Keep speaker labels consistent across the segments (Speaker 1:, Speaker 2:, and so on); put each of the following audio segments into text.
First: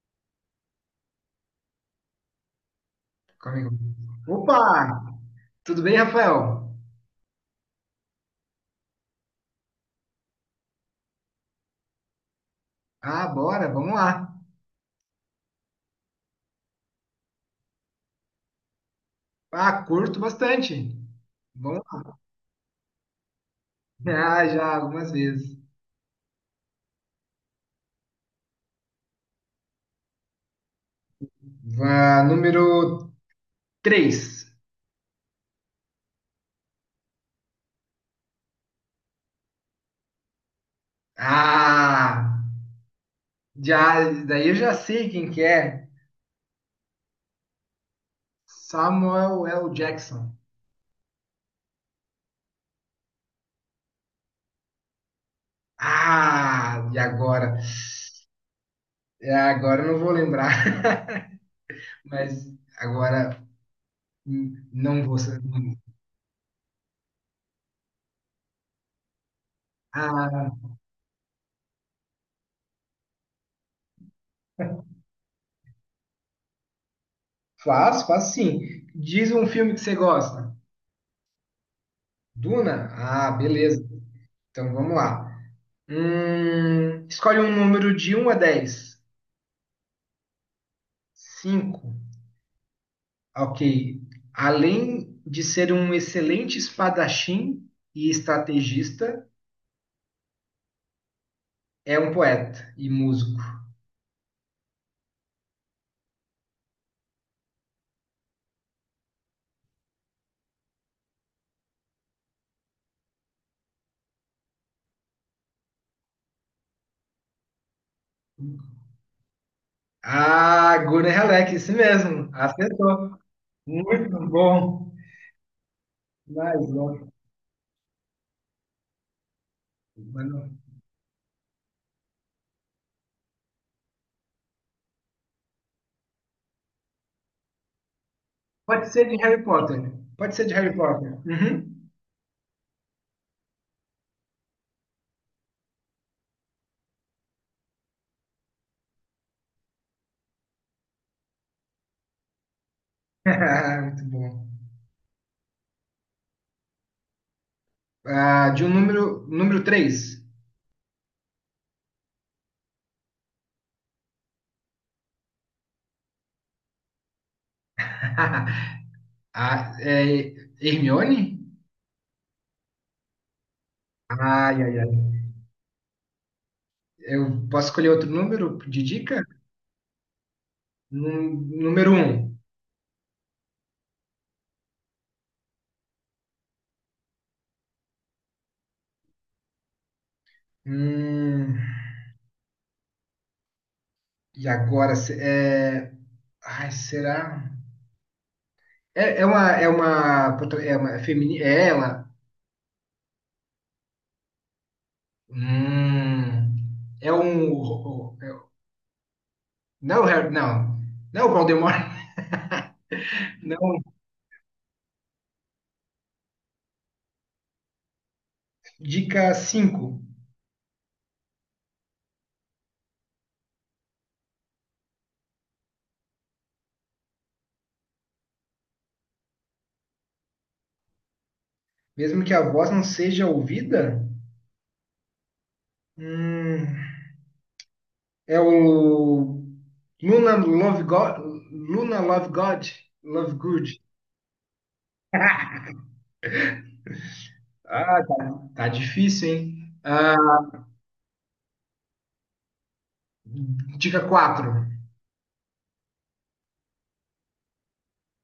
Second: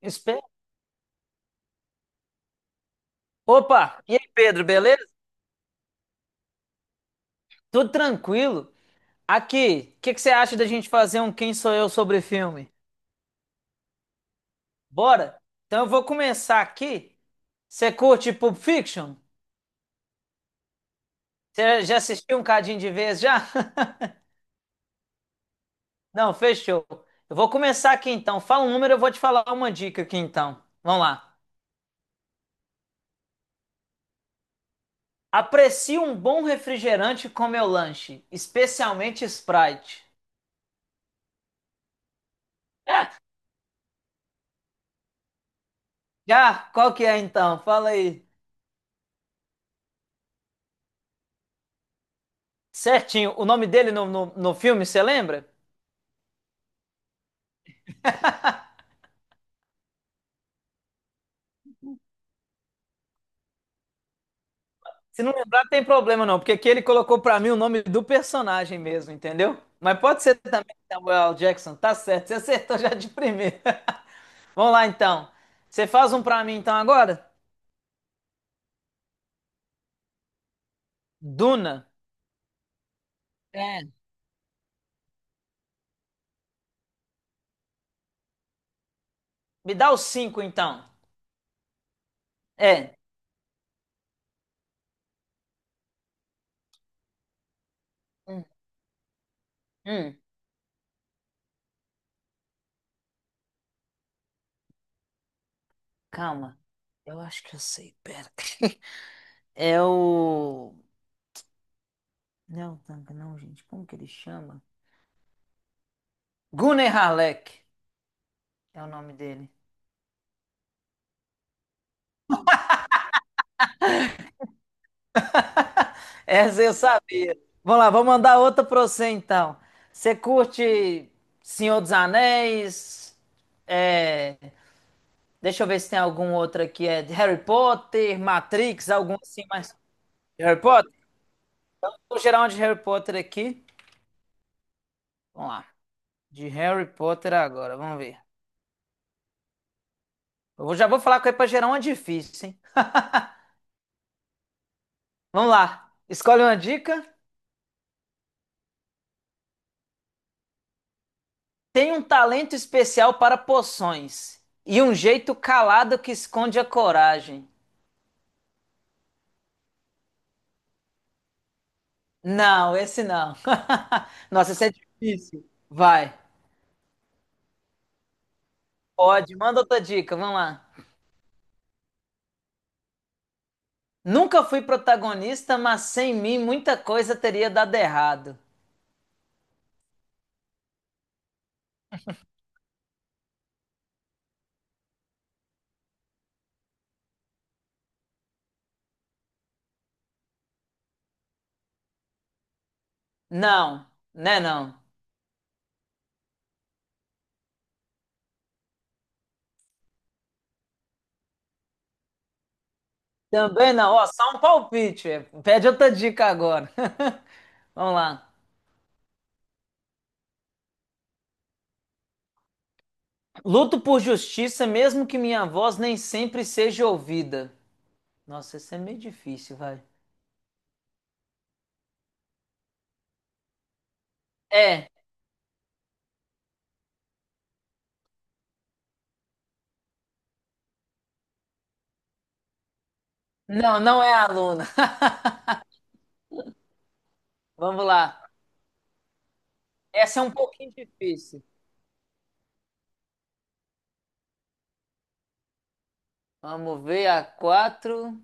Speaker 1: Espe-
Speaker 2: Comigo.
Speaker 1: Opa! E aí,
Speaker 2: Opa!
Speaker 1: Pedro, beleza?
Speaker 2: Tudo bem, Rafael?
Speaker 1: Tudo tranquilo? Aqui, o que que você acha da gente fazer um Quem Sou Eu sobre filme?
Speaker 2: Ah, bora, vamos lá.
Speaker 1: Bora? Então eu vou começar aqui. Você curte Pulp Fiction?
Speaker 2: Ah, curto bastante. Vamos
Speaker 1: Você já
Speaker 2: lá.
Speaker 1: assistiu um cadinho de vez já?
Speaker 2: Ah, já algumas vezes.
Speaker 1: Não, fechou. Eu vou começar aqui então. Fala um número, eu vou te falar uma dica aqui então. Vamos lá.
Speaker 2: Vá, número 3.
Speaker 1: Aprecio um bom refrigerante com meu lanche, especialmente Sprite.
Speaker 2: Ah, já, daí eu já sei quem que é.
Speaker 1: Já? Qual que é então? Fala aí.
Speaker 2: Samuel L. Jackson.
Speaker 1: Certinho. O nome dele no filme, você lembra?
Speaker 2: Ah, e agora? É, agora eu não vou lembrar. Mas agora não vou.
Speaker 1: Se não lembrar, tem problema não, porque aqui ele colocou pra mim o nome do personagem mesmo, entendeu? Mas pode ser
Speaker 2: Ah,
Speaker 1: também Samuel L. Jackson, tá certo, você acertou já de primeira. Vamos lá então. Você faz um pra mim então agora?
Speaker 2: faço, faço sim. Diz um filme que você gosta.
Speaker 1: Duna.
Speaker 2: Duna? Ah,
Speaker 1: É.
Speaker 2: beleza. Então vamos lá. Escolhe um número de um a 10.
Speaker 1: Me dá os cinco então.
Speaker 2: 5.
Speaker 1: É.
Speaker 2: Ok. Além de ser um excelente espadachim e
Speaker 1: Hum,
Speaker 2: estrategista,
Speaker 1: hum,
Speaker 2: é um poeta e músico.
Speaker 1: calma. Eu acho que eu sei, pera. É o. Não, não, não, gente, como que ele chama? Gunnar Halleck é o nome dele.
Speaker 2: Ah, Gunnar Halleck, isso mesmo. Acertou. Muito bom. Mais
Speaker 1: Essa eu
Speaker 2: um.
Speaker 1: sabia. Vamos lá, vou mandar outra pra você então. Você
Speaker 2: Mano.
Speaker 1: curte Senhor dos Anéis? É, deixa eu ver se tem algum outro aqui. É de Harry Potter,
Speaker 2: Pode
Speaker 1: Matrix,
Speaker 2: ser
Speaker 1: algum
Speaker 2: de Harry
Speaker 1: assim mais.
Speaker 2: Potter. Pode ser
Speaker 1: De
Speaker 2: de
Speaker 1: Harry
Speaker 2: Harry
Speaker 1: Potter?
Speaker 2: Potter. Uhum.
Speaker 1: Vou gerar um de Harry Potter aqui. Vamos lá. De Harry Potter agora, vamos ver. Já vou falar com ele pra gerar uma difícil, hein?
Speaker 2: Muito bom.
Speaker 1: Vamos lá. Escolhe uma dica.
Speaker 2: Ah, de um número, número 3.
Speaker 1: Tem um talento especial para poções e um jeito calado que esconde a coragem.
Speaker 2: Ah, é Hermione?
Speaker 1: Não, esse não. Nossa,
Speaker 2: Ai,
Speaker 1: esse é
Speaker 2: ai, ai.
Speaker 1: difícil. Vai.
Speaker 2: Eu posso escolher outro número de dica?
Speaker 1: Pode, manda outra dica, vamos lá.
Speaker 2: Número um.
Speaker 1: Nunca fui protagonista, mas sem mim muita coisa teria dado errado.
Speaker 2: Hum, e agora? É... Ai, será? É uma feminina? É ela?
Speaker 1: Não, né não.
Speaker 2: Hum, é um... Não, é o não. Não é o Voldemort. Não.
Speaker 1: Também não, ó, só um palpite. É. Pede outra dica agora. Vamos lá.
Speaker 2: Dica 5.
Speaker 1: Luto por justiça, mesmo que minha voz nem sempre seja ouvida. Nossa, isso é meio difícil, vai.
Speaker 2: Mesmo que a voz não seja ouvida?
Speaker 1: É,
Speaker 2: Hum... É o Luna Love God, Luna Love God, Love
Speaker 1: não,
Speaker 2: Good.
Speaker 1: não é aluna. Vamos
Speaker 2: Ah,
Speaker 1: lá.
Speaker 2: tá difícil, hein?
Speaker 1: Essa é um
Speaker 2: Ah,
Speaker 1: pouquinho difícil.
Speaker 2: dica quatro.
Speaker 1: Vamos ver a quatro.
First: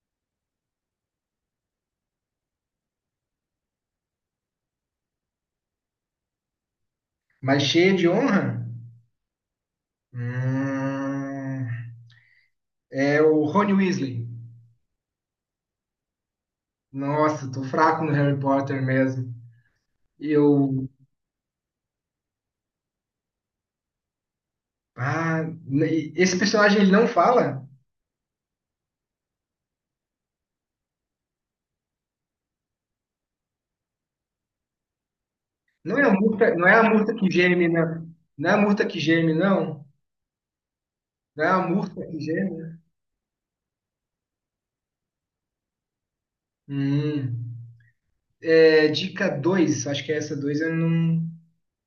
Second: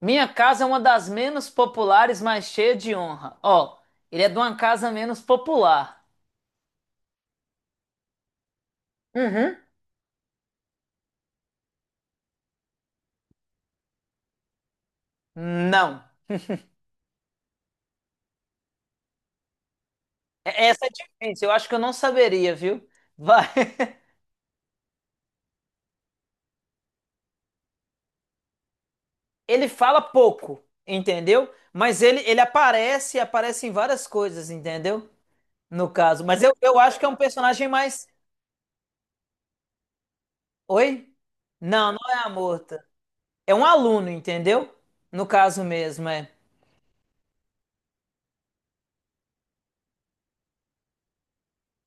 Speaker 1: Minha casa é uma das menos populares, mas cheia de honra. Ó, ele é de uma casa menos popular.
Speaker 2: Mas cheia de honra?
Speaker 1: Uhum.
Speaker 2: Hum, é o Rony Weasley.
Speaker 1: Não.
Speaker 2: Nossa, tô fraco no Harry Potter mesmo.
Speaker 1: É, essa
Speaker 2: Eu.
Speaker 1: é difícil, eu acho que eu não saberia, viu? Vai.
Speaker 2: Ah, esse personagem ele não fala?
Speaker 1: Ele fala pouco, entendeu? Mas ele aparece, aparece em várias coisas, entendeu? No
Speaker 2: Não é a
Speaker 1: caso. Mas eu,
Speaker 2: murta, não é
Speaker 1: eu
Speaker 2: a
Speaker 1: acho que é
Speaker 2: murta
Speaker 1: um
Speaker 2: que geme,
Speaker 1: personagem mais.
Speaker 2: não. Não é a murta que geme, não.
Speaker 1: Oi?
Speaker 2: Não é a
Speaker 1: Não, não
Speaker 2: murta que
Speaker 1: é a
Speaker 2: geme.
Speaker 1: morta. É um aluno, entendeu? No caso mesmo, é.
Speaker 2: Hum. É, dica 2, acho que é essa 2 eu não.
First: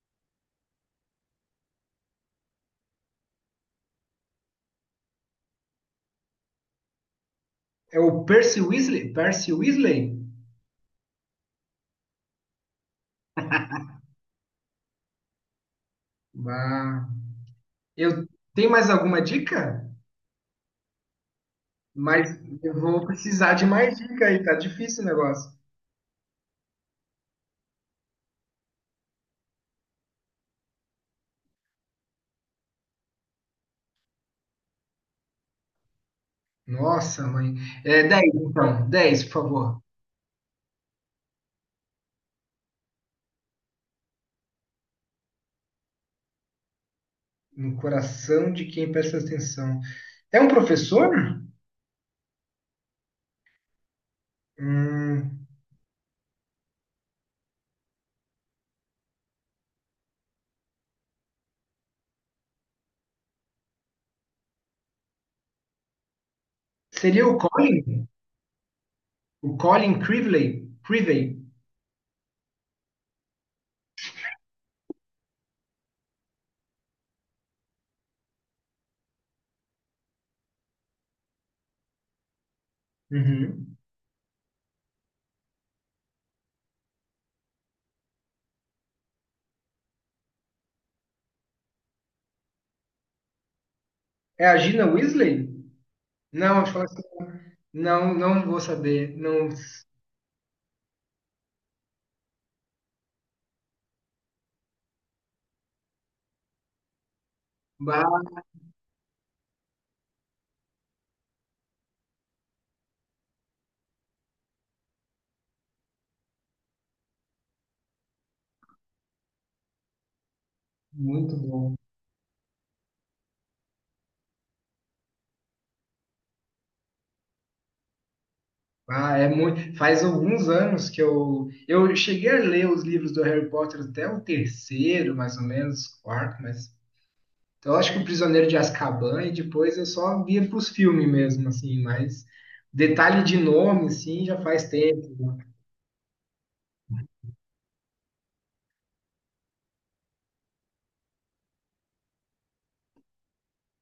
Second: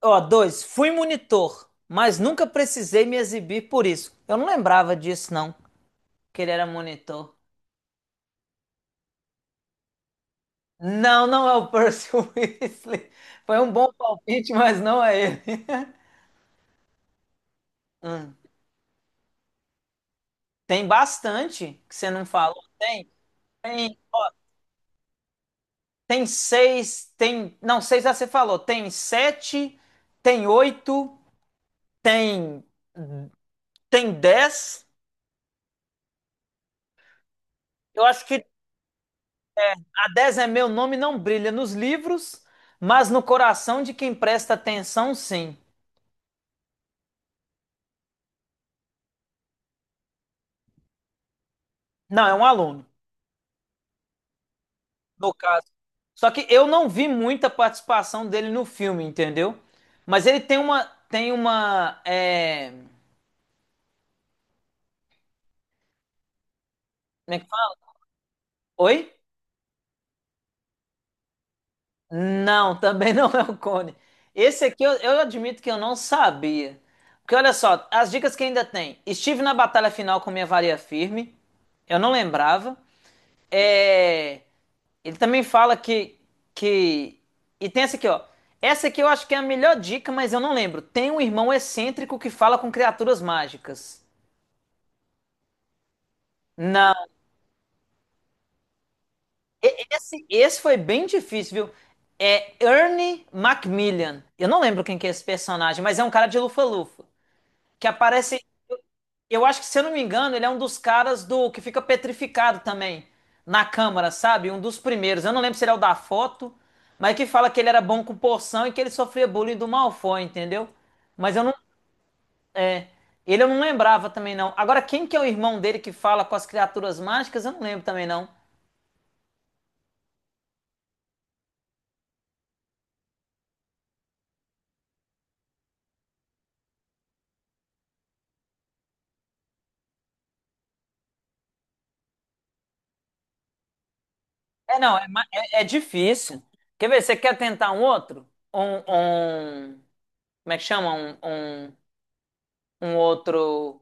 Speaker 1: Ó, dois, fui monitor, mas nunca precisei me exibir por isso. Eu não lembrava disso, não, que ele era monitor.
Speaker 2: É o Percy Weasley? Percy Weasley?
Speaker 1: Não, não é o Percy Weasley. Foi um bom palpite, mas não é ele.
Speaker 2: Ah, eu
Speaker 1: Hum,
Speaker 2: tenho mais alguma dica?
Speaker 1: tem bastante que você não
Speaker 2: Mas
Speaker 1: falou.
Speaker 2: eu vou precisar de mais
Speaker 1: Tem,
Speaker 2: dica aí, tá difícil o negócio.
Speaker 1: tem seis, tem. Não, seis já você falou. Tem sete, tem oito, tem, tem dez.
Speaker 2: Nossa, mãe. É
Speaker 1: Eu acho
Speaker 2: 10,
Speaker 1: que
Speaker 2: então. 10, por favor.
Speaker 1: a 10 é meu nome, não brilha nos livros, mas no coração de quem presta atenção, sim.
Speaker 2: No coração de quem presta atenção. É um professor?
Speaker 1: Não, é um aluno, no
Speaker 2: Hum,
Speaker 1: caso. Só que eu não vi muita participação dele no filme, entendeu? Mas ele tem uma, é, como
Speaker 2: seria o
Speaker 1: é que fala?
Speaker 2: Colin?
Speaker 1: Oi?
Speaker 2: O Colin Creevey? Creevey.
Speaker 1: Não, também não é o Cone. Esse aqui eu admito que eu não sabia. Porque olha só, as dicas que ainda tem. Estive na batalha final com minha varia firme. Eu não lembrava.
Speaker 2: Uhum.
Speaker 1: É, ele também fala que, que. E tem essa aqui, ó. Essa aqui eu acho que é a melhor dica, mas eu não lembro. Tem um irmão excêntrico que fala com criaturas mágicas.
Speaker 2: É a Gina Weasley? Não, acho que
Speaker 1: Não.
Speaker 2: assim, não, não vou saber. Não.
Speaker 1: Esse foi bem difícil, viu? É Ernie Macmillan. Eu não lembro quem que é esse personagem, mas é um cara de lufa-lufa. Que
Speaker 2: Bah,
Speaker 1: aparece. Eu acho que, se eu não me engano, ele é um dos caras do que fica petrificado também na Câmara, sabe? Um dos primeiros. Eu não lembro se ele é o da foto, mas que fala que ele era bom com porção e que ele sofria bullying do Malfoy, entendeu? Mas
Speaker 2: muito
Speaker 1: eu não.
Speaker 2: bom.
Speaker 1: É, ele eu não lembrava também, não. Agora, quem que é o irmão dele que fala com as criaturas mágicas? Eu não lembro também, não.
Speaker 2: Ah, é muito. Faz alguns anos que eu cheguei a ler os livros do Harry Potter até o terceiro, mais ou menos, quarto, mas então, eu acho que o Prisioneiro de Azkaban e depois eu só via para os filmes mesmo, assim, mas detalhe de nome, sim, já faz
Speaker 1: É, não, é,
Speaker 2: tempo, né?
Speaker 1: é difícil. Quer ver? Você quer tentar um outro? Como é que chama? Um outro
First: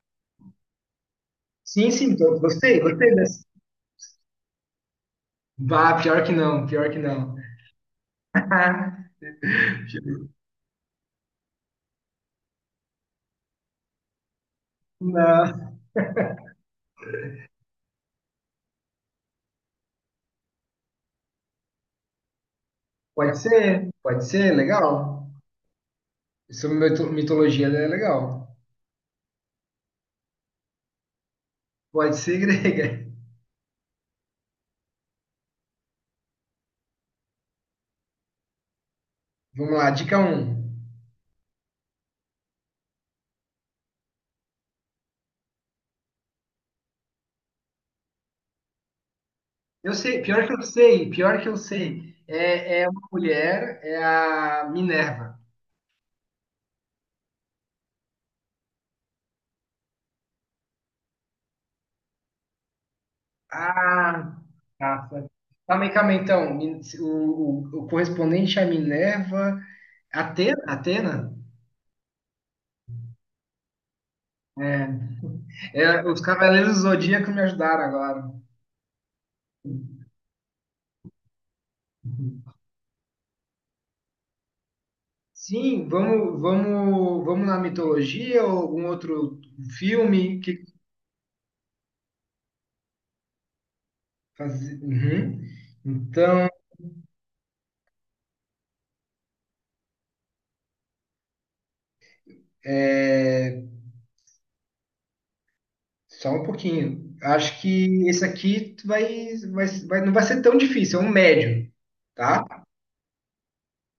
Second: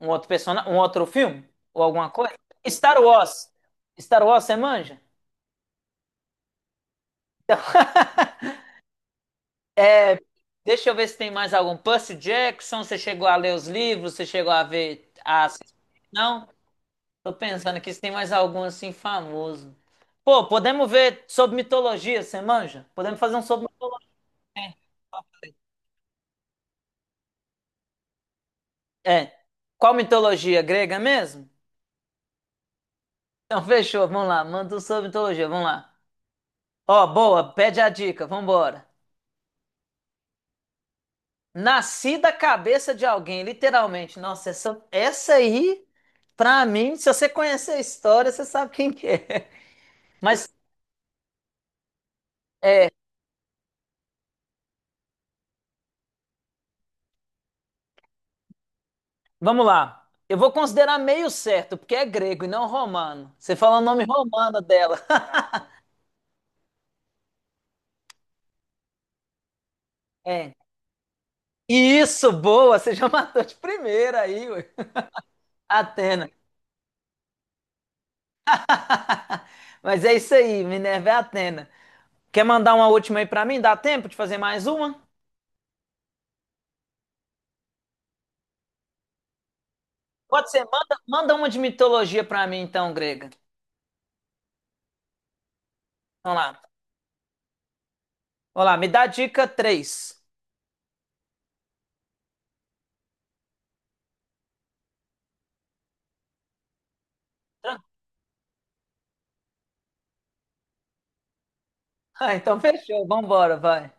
Speaker 1: um outro personagem, um outro filme ou
Speaker 2: Sim,
Speaker 1: alguma
Speaker 2: sim,
Speaker 1: coisa?
Speaker 2: gostei,
Speaker 1: Star
Speaker 2: gostei dessa.
Speaker 1: Wars. Star Wars, você manja?
Speaker 2: Bah, pior que não, pior que não.
Speaker 1: É, deixa eu ver se tem mais algum. Percy Jackson, você chegou a ler os livros? Você chegou a ver as...
Speaker 2: Não.
Speaker 1: Não? Tô pensando aqui se tem mais algum assim famoso. Pô, podemos ver sobre mitologia, você manja? Podemos fazer um sobre mitologia.
Speaker 2: Pode ser,
Speaker 1: Hein?
Speaker 2: legal. Sobre mitologia é legal.
Speaker 1: É. Qual mitologia? Grega mesmo?
Speaker 2: Pode ser grega.
Speaker 1: Então fechou, vamos lá. Manda um sobre mitologia, vamos lá. Ó, boa, pede a dica, vambora.
Speaker 2: Vamos lá, dica um.
Speaker 1: Nasci da cabeça de alguém, literalmente. Nossa, essa aí, pra mim, se você conhecer a história, você sabe quem que é.
Speaker 2: Eu sei, pior
Speaker 1: Mas,
Speaker 2: que eu sei, pior que eu sei. É, é
Speaker 1: é,
Speaker 2: uma mulher, é a Minerva.
Speaker 1: vamos lá. Eu vou considerar meio certo, porque é grego e não romano. Você fala o nome
Speaker 2: Ah,
Speaker 1: romano dela.
Speaker 2: tá. Calma aí, então. O correspondente é a Minerva.
Speaker 1: É.
Speaker 2: Atena? Atena?
Speaker 1: Isso, boa, você já matou de primeira aí, ué.
Speaker 2: É, os
Speaker 1: Atena.
Speaker 2: Cavaleiros do Zodíaco me ajudaram agora.
Speaker 1: Mas é isso aí, Minerva é Atena. Quer mandar uma última aí pra mim? Dá tempo de fazer mais uma?
Speaker 2: Sim, vamos, vamos, vamos na mitologia ou algum outro filme?
Speaker 1: Pode
Speaker 2: Que
Speaker 1: ser, manda, manda uma de mitologia pra mim então, grega.
Speaker 2: Uhum.
Speaker 1: Vamos
Speaker 2: Então,
Speaker 1: lá. Vamos lá, me dá a dica três.
Speaker 2: é, só um pouquinho. Acho que esse aqui tu vai não vai ser tão difícil, é um médio,
Speaker 1: Ah, então
Speaker 2: tá?
Speaker 1: fechou, vambora, vai.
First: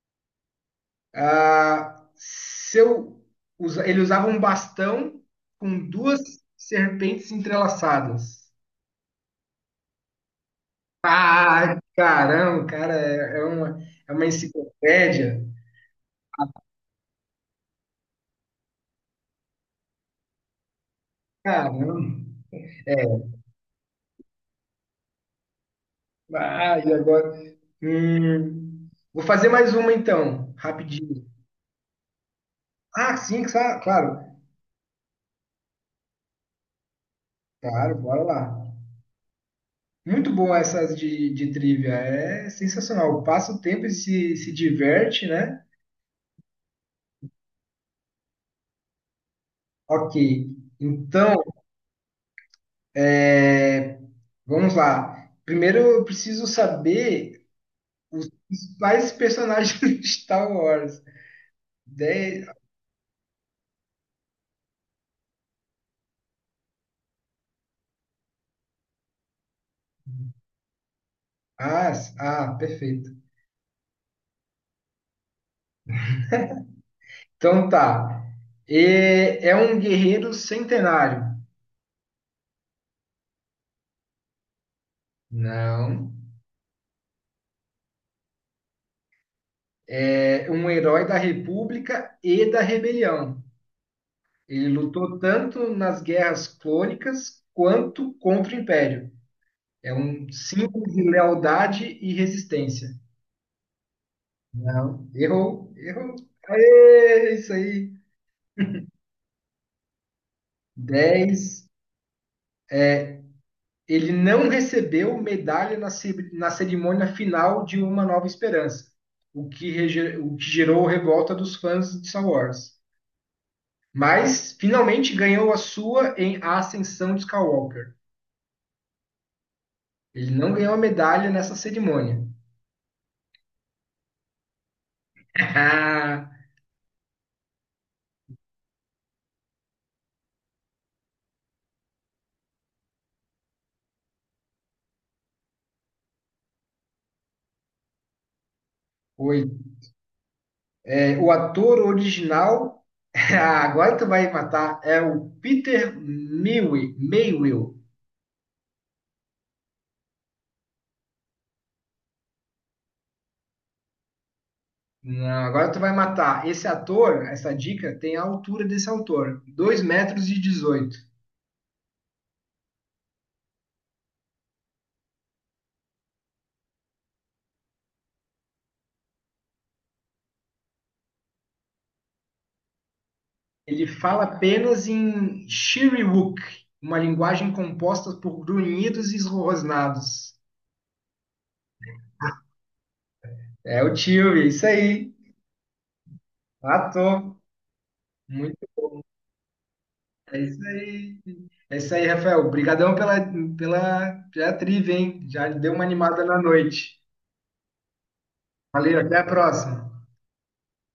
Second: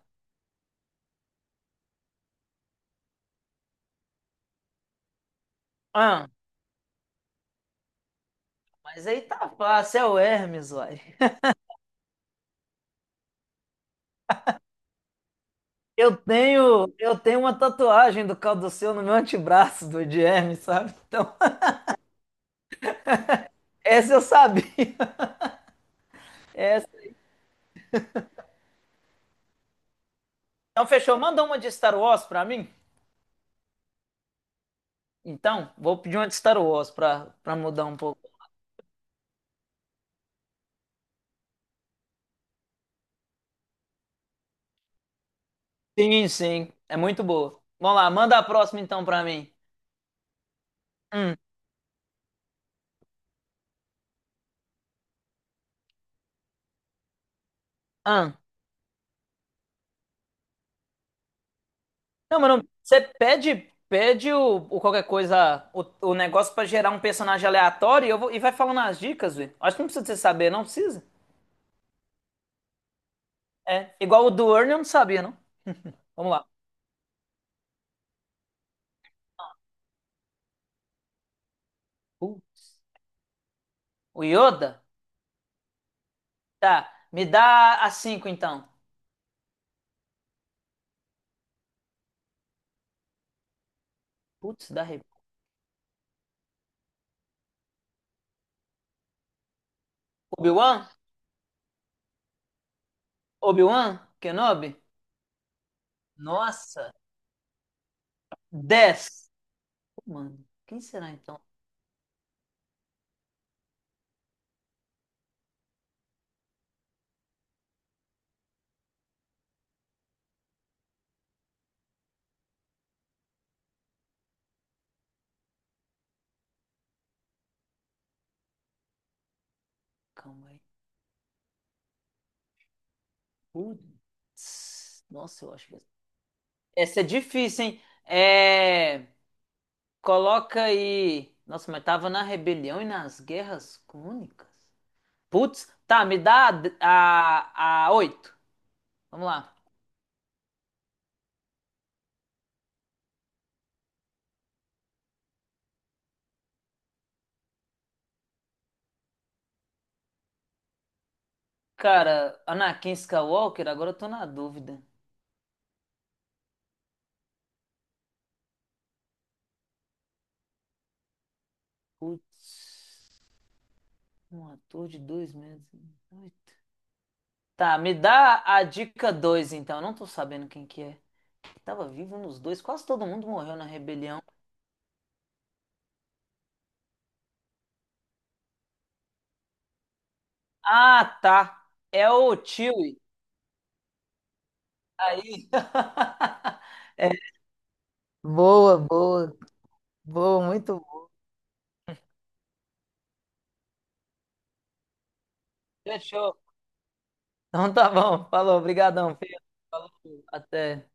Speaker 2: Ah, se eu ele usava um bastão com duas
Speaker 1: Ah,
Speaker 2: serpentes entrelaçadas.
Speaker 1: mas aí tá fácil, é o Hermes, uai.
Speaker 2: Ah, caramba, cara, é uma enciclopédia.
Speaker 1: Eu tenho uma tatuagem do Calduceu no meu antebraço do de Hermes, sabe? Então,
Speaker 2: Caramba.
Speaker 1: essa eu sabia.
Speaker 2: Ah,
Speaker 1: Essa-
Speaker 2: e agora? Vou fazer mais uma então,
Speaker 1: Então fechou,
Speaker 2: rapidinho.
Speaker 1: manda uma de Star Wars pra mim.
Speaker 2: Ah, sim, claro.
Speaker 1: Então, vou pedir uma de Star Wars pra mudar
Speaker 2: Claro,
Speaker 1: um pouco.
Speaker 2: bora lá. Muito bom essas de trivia. É sensacional. Passa o tempo e se diverte, né?
Speaker 1: Sim, sim, é muito boa. Vamos lá, manda a próxima então pra mim.
Speaker 2: Ok.
Speaker 1: Hum,
Speaker 2: Então, é, vamos lá. Primeiro eu preciso saber os
Speaker 1: hum.
Speaker 2: mais personagens de Star Wars.
Speaker 1: Não,
Speaker 2: 10...
Speaker 1: mano, você pede, pede o qualquer coisa, o negócio pra gerar um personagem aleatório eu vou, e vai falando as dicas, velho. Acho que não precisa de você saber, não precisa.
Speaker 2: Ah, ah, perfeito.
Speaker 1: É, igual o do Ernie eu não sabia, não. Vamos lá.
Speaker 2: Então tá. É um guerreiro centenário.
Speaker 1: Putz, o Yoda?
Speaker 2: Não.
Speaker 1: Tá, me dá a cinco, então.
Speaker 2: É um herói da República e da Rebelião. Ele
Speaker 1: Putz, dá re...
Speaker 2: lutou tanto nas guerras clônicas quanto contra o Império. É um símbolo
Speaker 1: Obi-Wan?
Speaker 2: de lealdade e resistência.
Speaker 1: Obi-Wan? Kenobi?
Speaker 2: Não, errou, errou.
Speaker 1: Nossa,
Speaker 2: Aê, isso aí.
Speaker 1: 10. Mano, quem será então?
Speaker 2: 10. Ele não recebeu medalha na cerimônia final de Uma Nova Esperança, o que gerou revolta dos fãs de Star Wars. Mas finalmente ganhou a sua em A Ascensão de Skywalker. Ele
Speaker 1: Calma
Speaker 2: não
Speaker 1: aí.
Speaker 2: ganhou a medalha nessa cerimônia.
Speaker 1: Putz, nossa, eu acho que... é, essa é difícil, hein? É... Coloca aí. Nossa, mas tava na rebelião e nas guerras crônicas. Putz, tá, me dá a 8. Vamos
Speaker 2: Oi.
Speaker 1: lá.
Speaker 2: É, o ator original, ah, agora tu vai matar, é o Peter Mayhew.
Speaker 1: Cara, Anakin Skywalker, agora eu tô na dúvida.
Speaker 2: Não, agora tu vai matar. Esse ator, essa dica, tem a altura desse autor, 2,18 m.
Speaker 1: Putz, um ator de dois meses. Oito. Tá, me dá a dica 2, então. Eu não tô sabendo quem que é. Tava vivo nos dois, quase todo mundo morreu na
Speaker 2: Ele
Speaker 1: rebelião.
Speaker 2: fala apenas em Shiriwook, uma linguagem composta por grunhidos e esrosnados.
Speaker 1: Ah, tá. É o Chewie.
Speaker 2: É o tio, isso aí.
Speaker 1: Aí. É.
Speaker 2: Matou.
Speaker 1: Boa, boa,
Speaker 2: É
Speaker 1: boa,
Speaker 2: isso
Speaker 1: muito.
Speaker 2: aí. É isso aí, Rafael. Obrigadão pela trivia, hein? Já deu uma animada
Speaker 1: Fechou.
Speaker 2: na noite.
Speaker 1: Então tá bom. Falou.
Speaker 2: Valeu,
Speaker 1: Obrigadão,
Speaker 2: até a
Speaker 1: filho. Falou.
Speaker 2: próxima.
Speaker 1: Até.